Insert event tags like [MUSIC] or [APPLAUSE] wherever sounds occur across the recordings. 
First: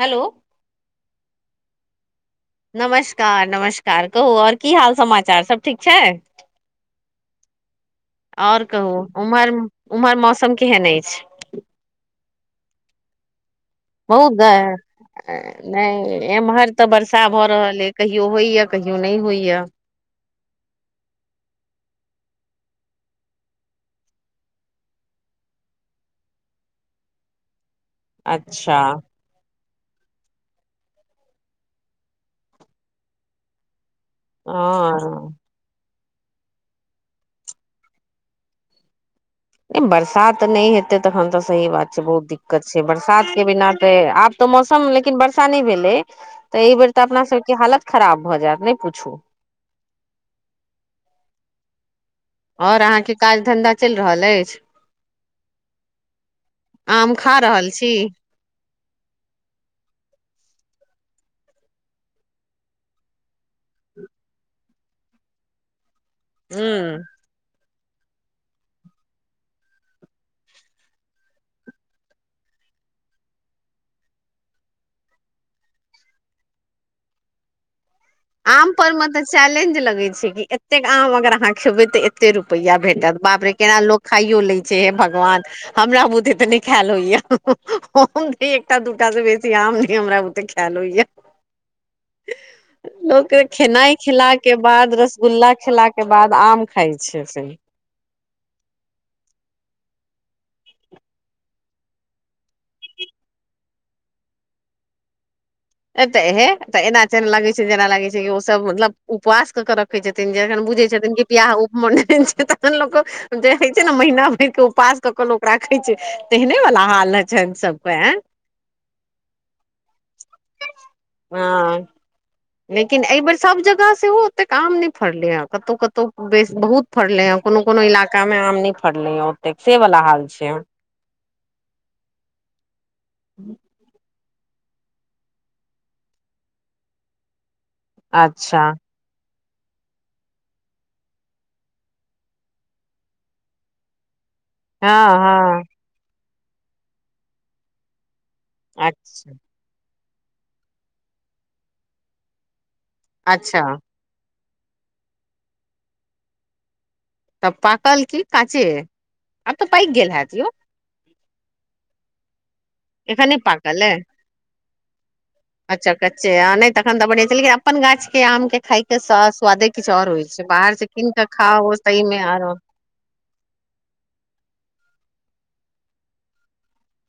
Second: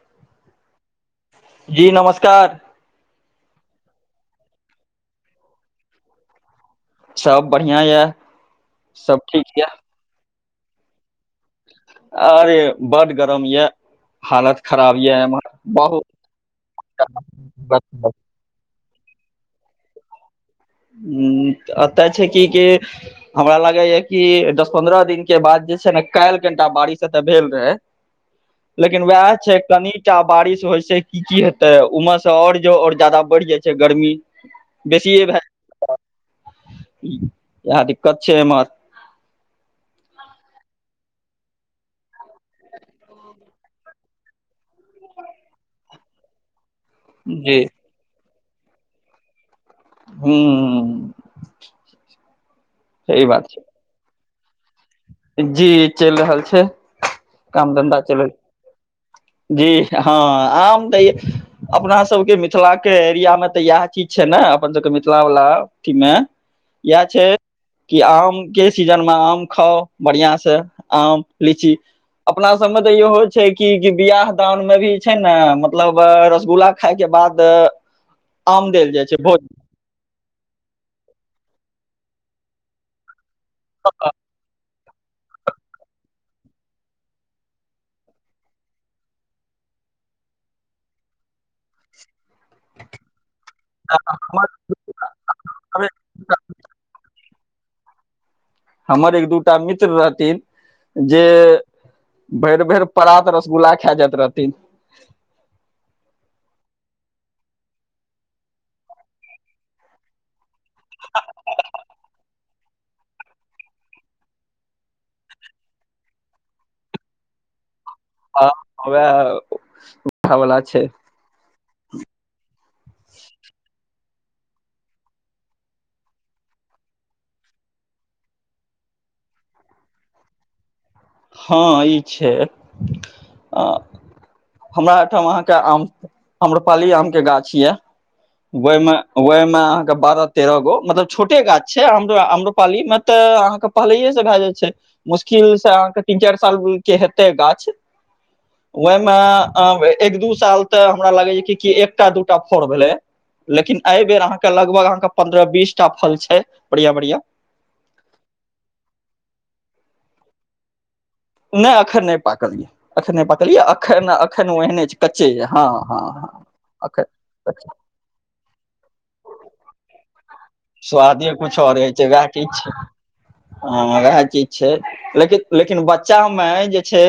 हलो जी नमस्कार नमस्कार नमस्कार कहू ओर की हाल समाचार सब ठीक छै सब बढ़िआँ यए और कहू सब ठीक उमहर यए उमहर मौसम केहन अछि अरे बड गरम यऽ बहुत बहुत नहि एमहर तऽ वर्षा भऽ रहल अ हम्म, कहियो होइएा कहियो नहि होइय ह एतय छै कि कि हमरा लागै या कि दस पन्द्रह दिन के बाद जे छै ने काल्हि कनिटा बारिश ए भेल रहै अच्छा लेकिन वएह छै कनिटा बारिश होय छै की की हेते ऊमे से और जे और जादा बढ़ि जाय छै गर्मी बेसियए हँ भए यह दिक्कत छै हमर नहि बरसात नहि हेतै तखन तऽ सही बात छै बहुत दिक्कत छै बरसातके बिना तऽ आब मौसम लेकिन बरसा नहि भेलै त अइ बेर तऽ अपना जी सबके हालत खराब भऽ जायत नहि पूछू हू और अहाँके काज धन्धा चैल रहल अछि जी चलि रहल छै आम खा रहल काम छी धन्धा चल जी हँ आम तऽ य अपना सबके मिथिला के एरियामे तऽ इएह चीज छै ने अपन सबके मिथिला वला अथी मे हूँ इएह छै कि आम के सीजन मे आम खाउ बढ़िआँसँ आम लीची अपना सबमे तऽ इहो छै कि बियाह दान मे भी छै ने मतलब रसगुल्ला खााय के बाद आम देल पर जाइ मे तऽ छै भोज चैलेंज लगैत छै कि एतेक आम अगर अहाँ खेबै तऽ ए कत्ते रुपैआ भेटत बापरे केना लोक खाइयो लै हे भगवान हमरा बुते नहि खायल होइया एकटा दूटा से बेसी काम हमरा बूते ख्याल होइए लोक खेनाइ खेला हमर के बाद रसगुल्ला खेला के बाद आम खााय छै सही हमर एक दूटा मित्र रहथिन जे भैर भैर पात रसगुल्ला खा जाइत रहथिन ए तऽ हे तऽ एना जेना लगै छै जेना लागै छै कि ओसभ मतलब उपवास कऽ के रखै छथिन एखन बुझै छथिन कि प्शब्याह उप म छै तन लोको जे होइ छै ने महिना भर क उपास कऽ के लोक राखे छै तेहने वाला हाल ह छनि सभ हँ वाह उठवला छै हँ लेकिन एहि बेेर सभ जगह सेहो एतेक आम नहि फड़ल हे कतहु कतहु बहुत फड़ल हे कोनो कोनो इलाका मे आम न फड़ले ह तेक से वला हाल छै हँ ई छै आ हमरा एहिठाम अहाँ के आम आम्रपाली आम के गाछ अच्छा वैह मे मे अहाँ के बारह तेरह गो मतलब छोटे गाछ छै हम्रोपालाली में तऽ अहाँ के पहीलेये भए जाइ छै हँ मुश्किल हँ से अहाँके तीन चारि साल के हेतै गाछ अच्छा ओहिमे एक दू साल तऽ हमरा लागै कि एकटा दूटा फर भेले अच्छा लेकिन एहि बेर अहाँके लगभग अहाँके पन्द्रह बीसटा फल छै बढ़िया बढ़िया तब पाकल की काँचे आब तऽ पाक गेल हत यौ नहि अखन नहि पाकल या एखने एखन नहि पकलियै पाकल अइ एखन एखन ओ एहने छै कच्चे ये हँ अच्छा हँ कच्चे हँ आ नहि तखन तऽ बढ़िआँ छै लेकिन एखन अपन गाछ के आम के खाय के स स्वादे किछु आओर होइ छै बाहर से कीन क स्वादे खा कुछ ओ सही मे आरो ह वएह चीज छै लेकिन लेकिन बच्चा मे जे छै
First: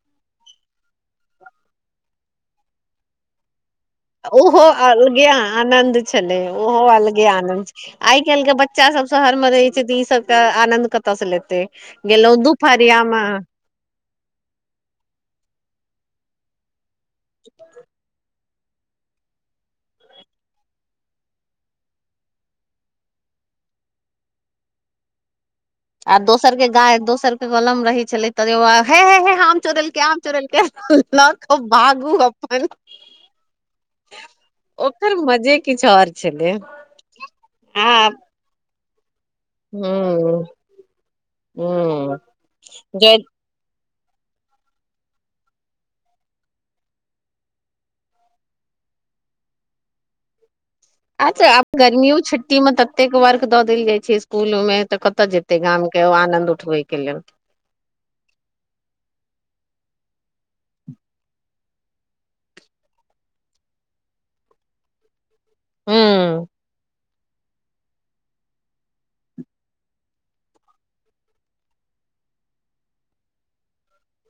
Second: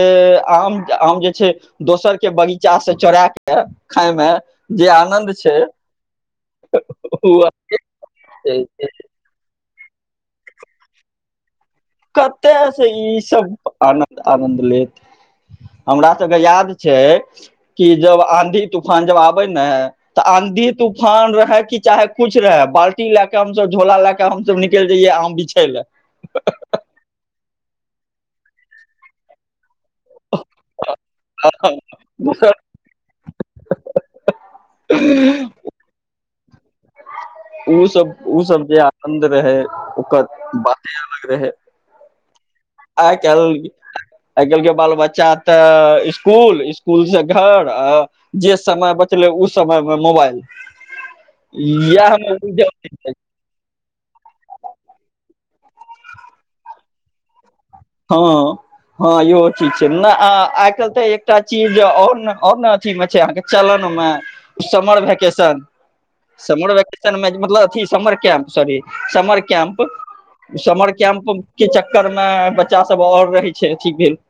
आम आम जे छै दोसर के बगीचा से चोरा क उहो अलगे आनन्द छलै ओहो अलगे ओ आनन्द आइ केल के बच्चा सब शहर म रहे छै त ई सब क आनंद कतय से लेते कते से ई सब आनद आनन्द लेत हमरा सबके याद छै कि जब आन्धी तूफान जब आबै ने त आँधी तूफान रहै कि चाहे कुछ रहै बाल्टी लए क हमस झोला ले के हम सब निकल जइयै आम बीछ आ दोसर के गाय दोसर के कलम रहे छले त हे हे हे हम चोर के आम चोरलके ल क भागू अपन ओकर मजे किछु आओर छलै आ उसभ उसभ जे आनन्द रहै ओकर हूं बाते अलग रहै हूं आइ जे केल आइ काल्हि के बाल बच्चा त स्कुल स्कुल से घर आ जे समय ब चलै उ समय मे मोबाइल अच्छा आब गर्मीओ इएह छुट्टी मे म ततेक वर्क द देल जाइ छै इसकुलोमे त कत जेतै गाम के आनंद उठबै के लेल ह हँ इहो चीज छै न आइ काल्हि त एकटा चीज और न और न अथी मे छै अहाँके चलन मे समर भैकेशन हूं समर वैके सन मे मतलब अथि summer camp sorry summer camp summer camp के चक्करमे बच्चा सब आओर रहै छै अथी भेल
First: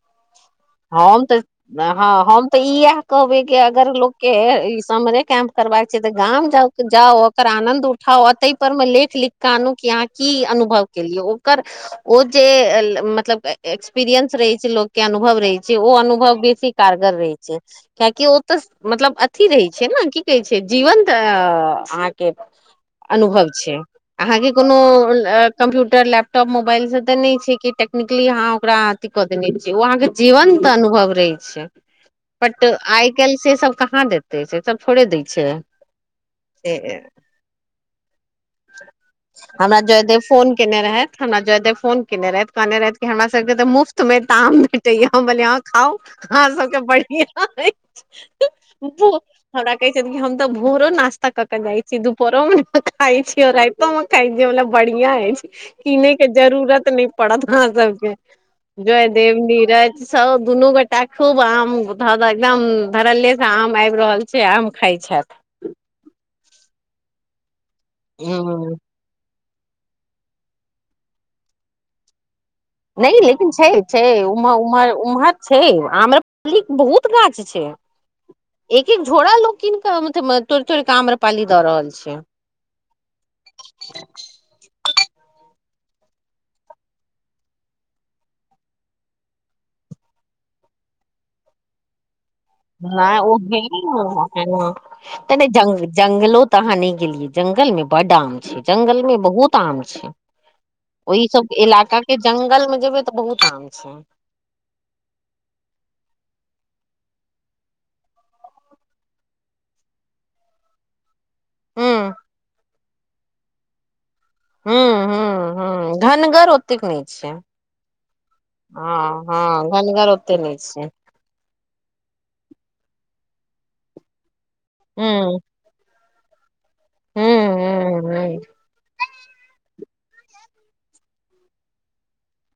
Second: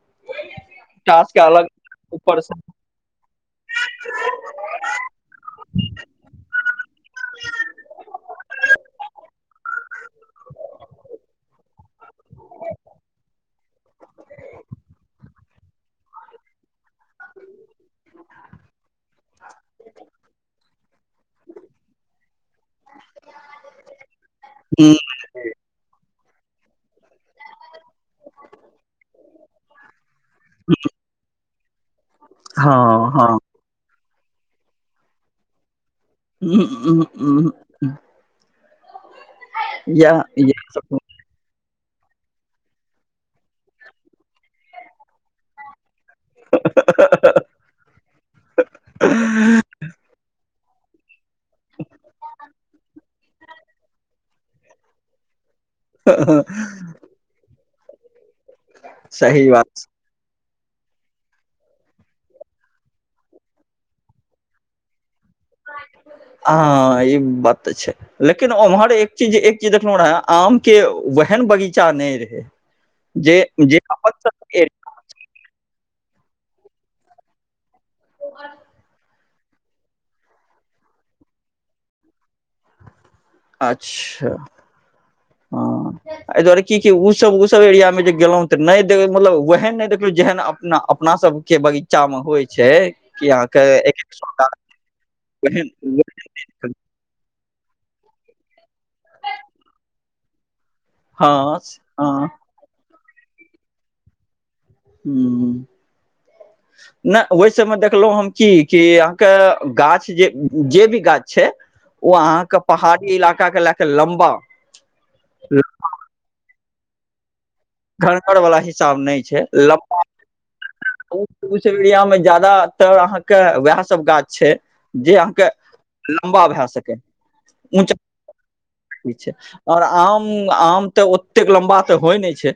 हम टास्क त अलग हँ ऊपर हम त से इएह कहबै कि अगर लोकके ई समरे कैम्प क करबाक छै त गाँव जाउ ओकर आनंद उठाउ ओतहि पर मे लेख लिख क आनू कि अहाँके की अनुभव केलियै ओकर ओ जे मतलब एक्सपीरियंस रहै छै लोक के अनुभव रहै छै ओ अनुभव बेसी कारगर रहै छै कियाकि ओ त मतलब अथी रहै छै न की कहै छै जीवंत अहाँके अनुभव छै अहाँके कोनो कम्प्यूटर लैप टॉप मोबाइल से त नहि छै कि टेक्निकली अहाँ ओकरा अथि क देने छियै उ अहाँके जीवंत अनुभव रहे छै पट आइ हँ काल्हि हँ से सब कहाँ देत छै सब थोड़े दै छै से [UNINTELLIGIBLE] हमरा जयदेव इएह फोन इएह केने सब रहथि हमरा जयदेव फोन केने रहथि कहने रहथि हमरा सबके त मुफ्त मे ताम भेटैय हम कलियई अहाँ खाउ अहाँ सबके बढ़िया अछि हमरा कहै छथिन हम त भोरो नास्ता क क जाय छी दुपहरो मे खाइ छी केओ राइतो में खाय छी मतलब बढ़िया अछि किनय के जरूरत नहि पड़त अहाँ सबके जयदेव सही बात नीरज सब दुनू गोटा खूब आम ध द एकदम धरल्ले से आम आबि रहल छै आम खाइ छथि ह ई बात त छै लेकिन ह ओम्हर एक चीज एक चि देखलौं रहै आम के वैहन नहि रहै नहि लेकिन छै छै उमह उमहर उमहर छै आम्र लीक बहुत गाछ छै एक एक झोरा लोक कीन क म म तोड़ि तोड़ क आम्रपाली द रहल छै अच्छा हँ एहि दुआरे की कि उसब उसब एरियामे जे गेलहुँ त नहि मतलब ओहन नहि देखलहुँ जेहन अपना अप अपना सब के बगीचा में होइ छै नहि कि ओ अहाँके एक एक सए गाछ त ज ओहेन जंगलो त हान गेल लिय ज [UNINTELLIGIBLE] जंगल मे बड्ड आम छै जंगल मे बहुत आम छै ओहि सभ हँ इलाकाके हँ जंगलमे जेबै तऽ बहुत आम छै ह्म ह [INAUDIBLE] नहि ओहि सबमे देखलहुँ हम की कि अहाँके गाछ जे जे भी गाछ छै हूँ ओ अहाँके पहाड़ी इलाका के लए क लम्बा हू ह ह धनगर ओतेक नहि छै घनघरवला हिसाब नहि हँ छै हँ लमबा घनगर ओते नहि छै एरियामे जादातर अहाँ के वएह सब गाछ छै हूँ जे अहाँ के लम्बा भए सक हूँ हूँ ठीक छै [UNINTELLIGIBLE] और आम आम तऽ ओतेक लम्बा तऽ होइ नहि छै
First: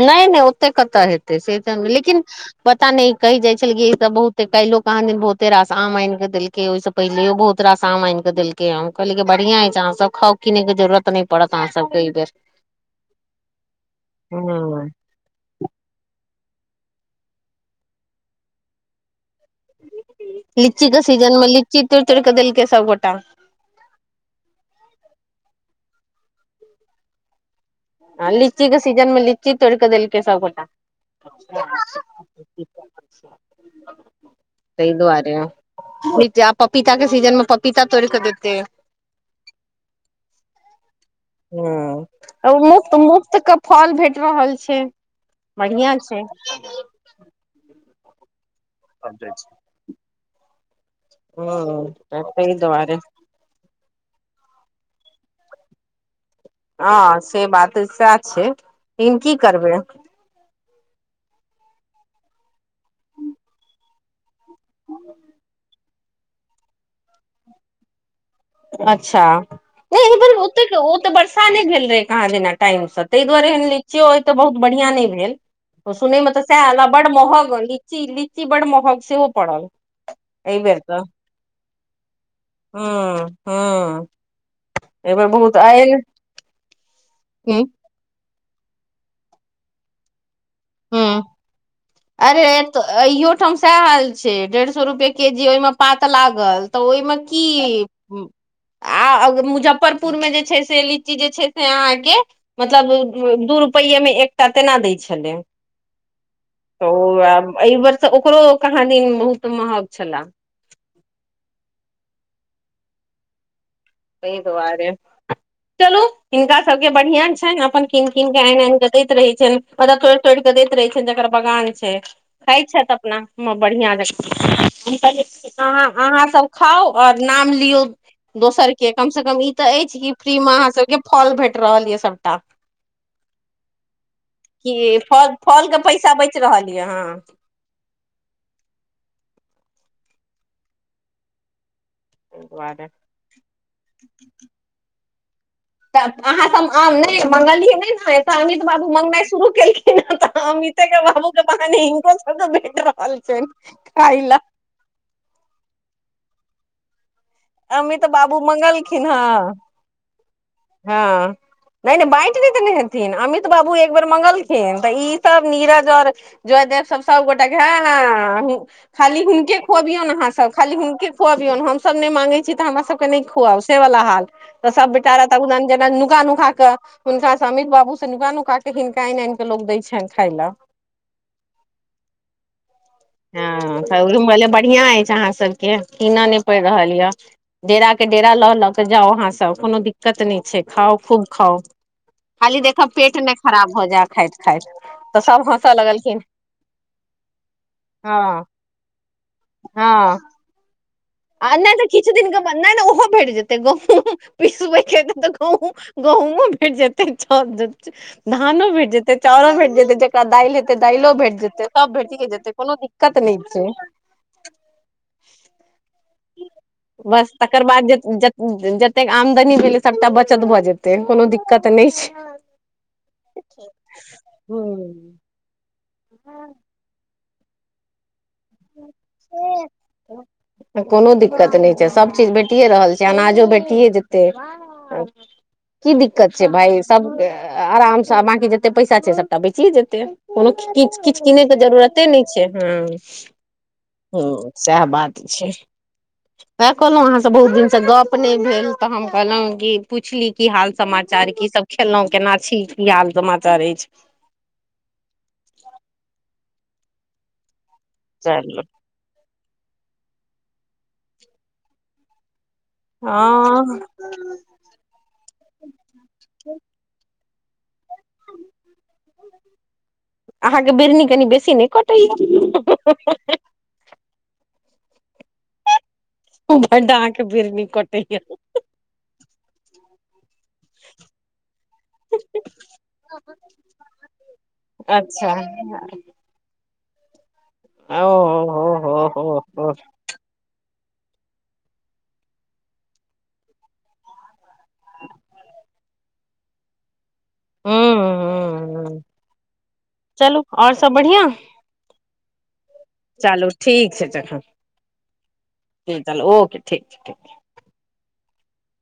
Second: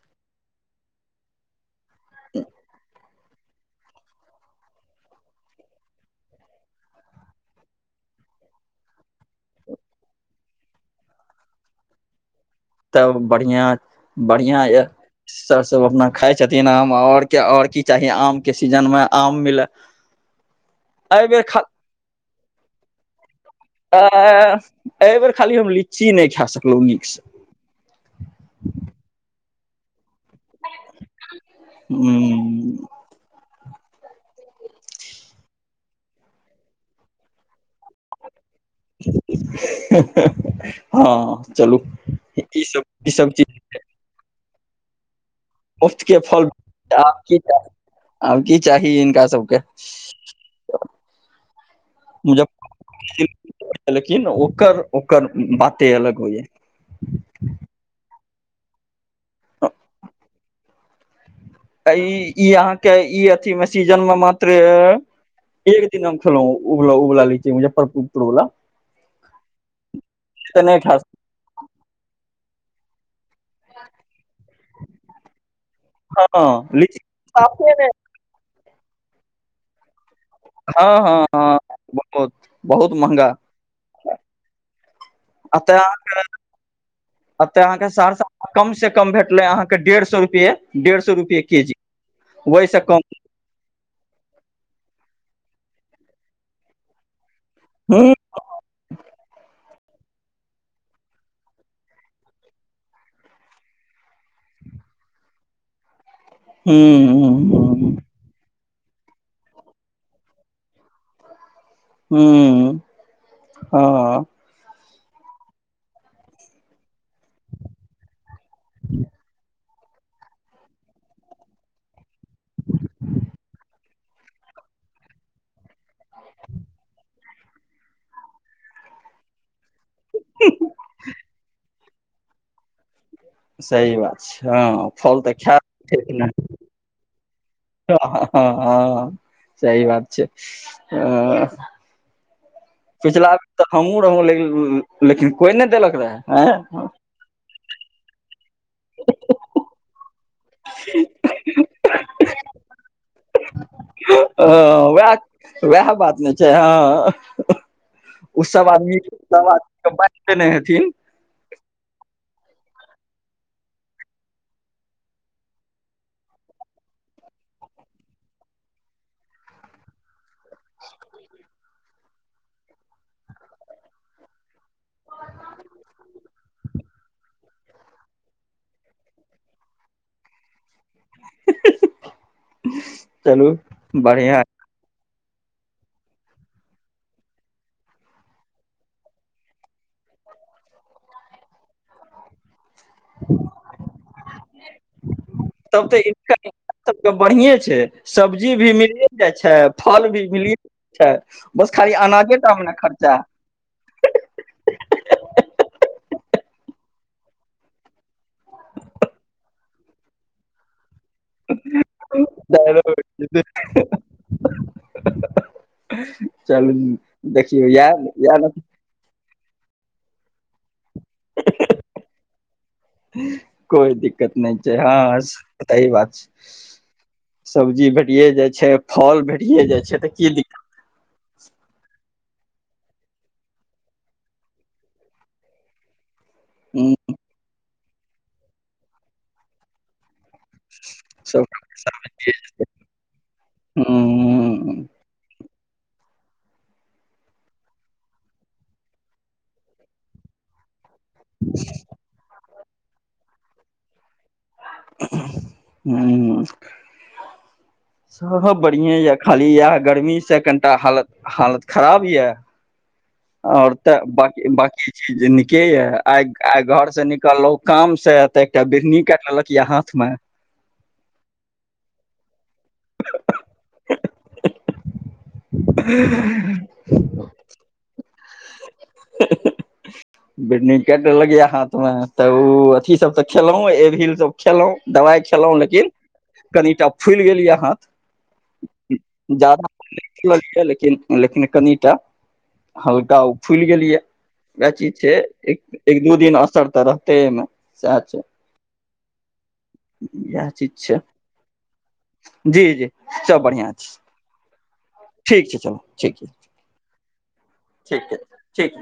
नहि नहि ओते कतऽ हेतै से त लेकिन पता नहि कहि जाय छलिय ई सब बहुते काइलो कहाँ दिन बहुते रास आम आन के देलके ओहि से पहिलो बहुत रास आम आन देलकै हम कहली बढ़िआं अछि छै अहाँ सब खाउ कीनै के जरूरत नहि पड़त अहाँ सबके एहि बेर तब बढ़िया बढ़िया हूँ य सर सब अपना खाय छथिन आम और के और की चाही आम के सीजन मे आम मिले लीची के एहि सीजन बेर मे खा लिची तुड़ तुड़ कऽ देलकै सबगोटा आ एहि बेेर खाली हम लीची नहि खा सकलहुँ नीकसँ आ लीचीे सीजनमे लीची तोड़क देल के सब गोटा ह तहि दुआरे ह आब पपीता के सीजन मे पपीता तोड़िकऽ दे हँ चलू ई सब तऽ ई सब मुफ्त के चीज फल भेट रहल छै बढ़िया मुफ्त के छै फल आब की आब की चाही हिनका सबके हत तै मुजफ्फरपुर दआरे लेकिन ओकर ओकर बाते अलग हो य ह से बात सएह छै लेकिन की करबै ई ई अहाँके ई अथी मे सीजन मे मात्र एक न खेलहुँ उबला उबला लिची छै मुजफ्फरपुर वला अच्छा ओ तऽ नहि खा ओ ते वर्षा नहि भेल रहे कहाँ दिना [UNINTELLIGIBLE] टाइमसँ ताहि दुआरे एहन लचियौ ओ तऽ बहुत बढ़िआं नहि भेल सुनैमे तऽ हँ सएहल आ लीची बड महग साफे नहि लीची लीची बड महग सेहो पड़ल अइबेर हँ तऽ हँ बहुत बहुत महंगा ह हँ एहि बेर बहुत आयल एते ह अहाँके सहरसा कम से कम भेटले अहाँके डेढ़ सए रुपे ह्मअरे ओहिसँ कम अहयो ठाम सएह हाल छै डेढ़ सए सए रुपए के जी ओहिमे पात लागल तऽ ओहिमे कि हूँ आ मुजफ्फरपुर पुर मे जे छै से लीची जे छै से अहाँके मतलब दू रुपैे मे एकटा तेना दै छलै तऽ ओ एहि हूँ बेरसँ ओकरो कहाँ दिन बहुत महग छला हू ताहि दुआरे चलू हिनका सबके बढ़िआँ छनि अपन किनक कीनके आन एन क दैत रहै छनि मलब तोड़ि तोड़ केऽ दैत रहै छ जकर बगान छै खााय छथि अपना बढ़िया जक हम कहलियै हाँ अहाँ सब खाउ आओर नाम लियौ दोसर के कम से कम ई तऽ अछि कि फ्रीमे अहाँ सबके फॉल भेट रहल यऽ सभटा सही बात छै हँ क तऽ फल फल के पैसा बचि रहल य अहाँ ह सह बात छै आ ताहि दुआरे पिछला तऽ हमहुँ रहौं लेकिन कोइ नहि देलक त रहए अहाँ सब आ हँ नहि मंगलियै नहि ने तऽ अमित बाबू मंगगनाइ शुरू केलखिन हे तऽ अमिते के बाबू के कहहानी हिनको सब के भेट रहल छै खइ ल ह वएह वएह बात नहि छै हँ अमित बाबू ओ सब आदमी मंगलखिन हँ आद हँ नैन बाट न त अमित बाबू एक बेेर मंगलखिन तऽ ई सब नीरज और जयदेव सब सब गोटे है खाली हुनके खुआबियौ ने अहाँ सब खाली हुनके खुआबियौ हमसभ नहि मांगै छी तऽ हमरा सबके नहि खुआब से वला हाल तऽ सब बेटा तगद जेना नुका नुका के हुनका से अमित बाबू से नुा नुका के हिनका आनि आन के लग दय छनि खाई [INAUDIBLE] [INAUDIBLE] चलू हँ बढ़िया रूमे बढ़िआं हय छै अहाँ सब के कीन नहि पड़ रहल ये डेरा के डेरा ल ल के जाउ अहाँ सब कोनो दिक्कत नहि खा खूब खाउ खाली तब पेट नहि खराब भ जाय खाइत खाइत तऽ सब हँसय तब तऽ लगलखिन इनकम सबके बढ़िए हँ सब्जी भी मिलिय जाइ छै फल हँ भी मिलिय आ नहि तऽ किछु दििन के बाद नहि ने ओहो खर्चा भेट जेतै गहुँम पिसै तऽ गहुम गहुूंमो भेट जेतै धानो भेट जेतै चाउो भेट जेतै जेकरा दालि हेतै दाललो भेट जेतै सब भेटिए जेतै कोनो दिक्कत नहि छै चलू बस तकर देखियौ बाद इएह इएह ने जतेक आमदनी भेलै सबटा बचत भऽ जेतै तेन कोनो दिक्कत नहि छै ह त ई बात छै सब्जी भेटए जाइ छै फल भेटे जाइ छै तऽ की दिक्कत सब चीज भेटिए रहल छै अनाजो भेटियए जेतै की दिककत दिक्कत छै भााय दिक्कत सब आरामसँ बकी जते पैसा छै सबटा बेचियए जेतै कोनो कि किछु किनै सब के जरूरते नहि छै ह ह सएह हूँ बात छै जी वएह कहलहु अहाँसँ बहुत दिनसँ गप नहि भेल तऽ हम कहलहुँ कि पुछली की हाल समाज समाचार की सब खेललहुं केना छी क हाल समाचार अछि ह स चलू बढ़िआ य खाली इएह गर्मी से कनिटा हालत हालत खराब यऽ आओर हँ तऽ बी बकी चीज न के ये आइ आ घर से निकललो काम से ते एकटा बिहनी काट लेलक यहां अहाँके बिरनी कनि बेसी नहि कटैया डाँके बिरनी कट ह बि कट लगैया हाथ में तऽ ओ अथी सब तऽ खेलहु एिल सब खेलहुं दबा अच्छा कनिटा फुलि गेल य हाथ ओ हो हो हो हो हूँ जिन लेकिन कनिटा हल्का ओ फूलि गेलियै उएह चीज छै एक दू दिन असर तऽ रहतेमे सएह छै हूँ हूँ चलू इएह चीज आओर सब छै बढ़ििया जी जी सब बढ़िआँ छै तखन ठीक छै चलू जी ठीक छै ओके ठीक छै ठीक ठीक ठीक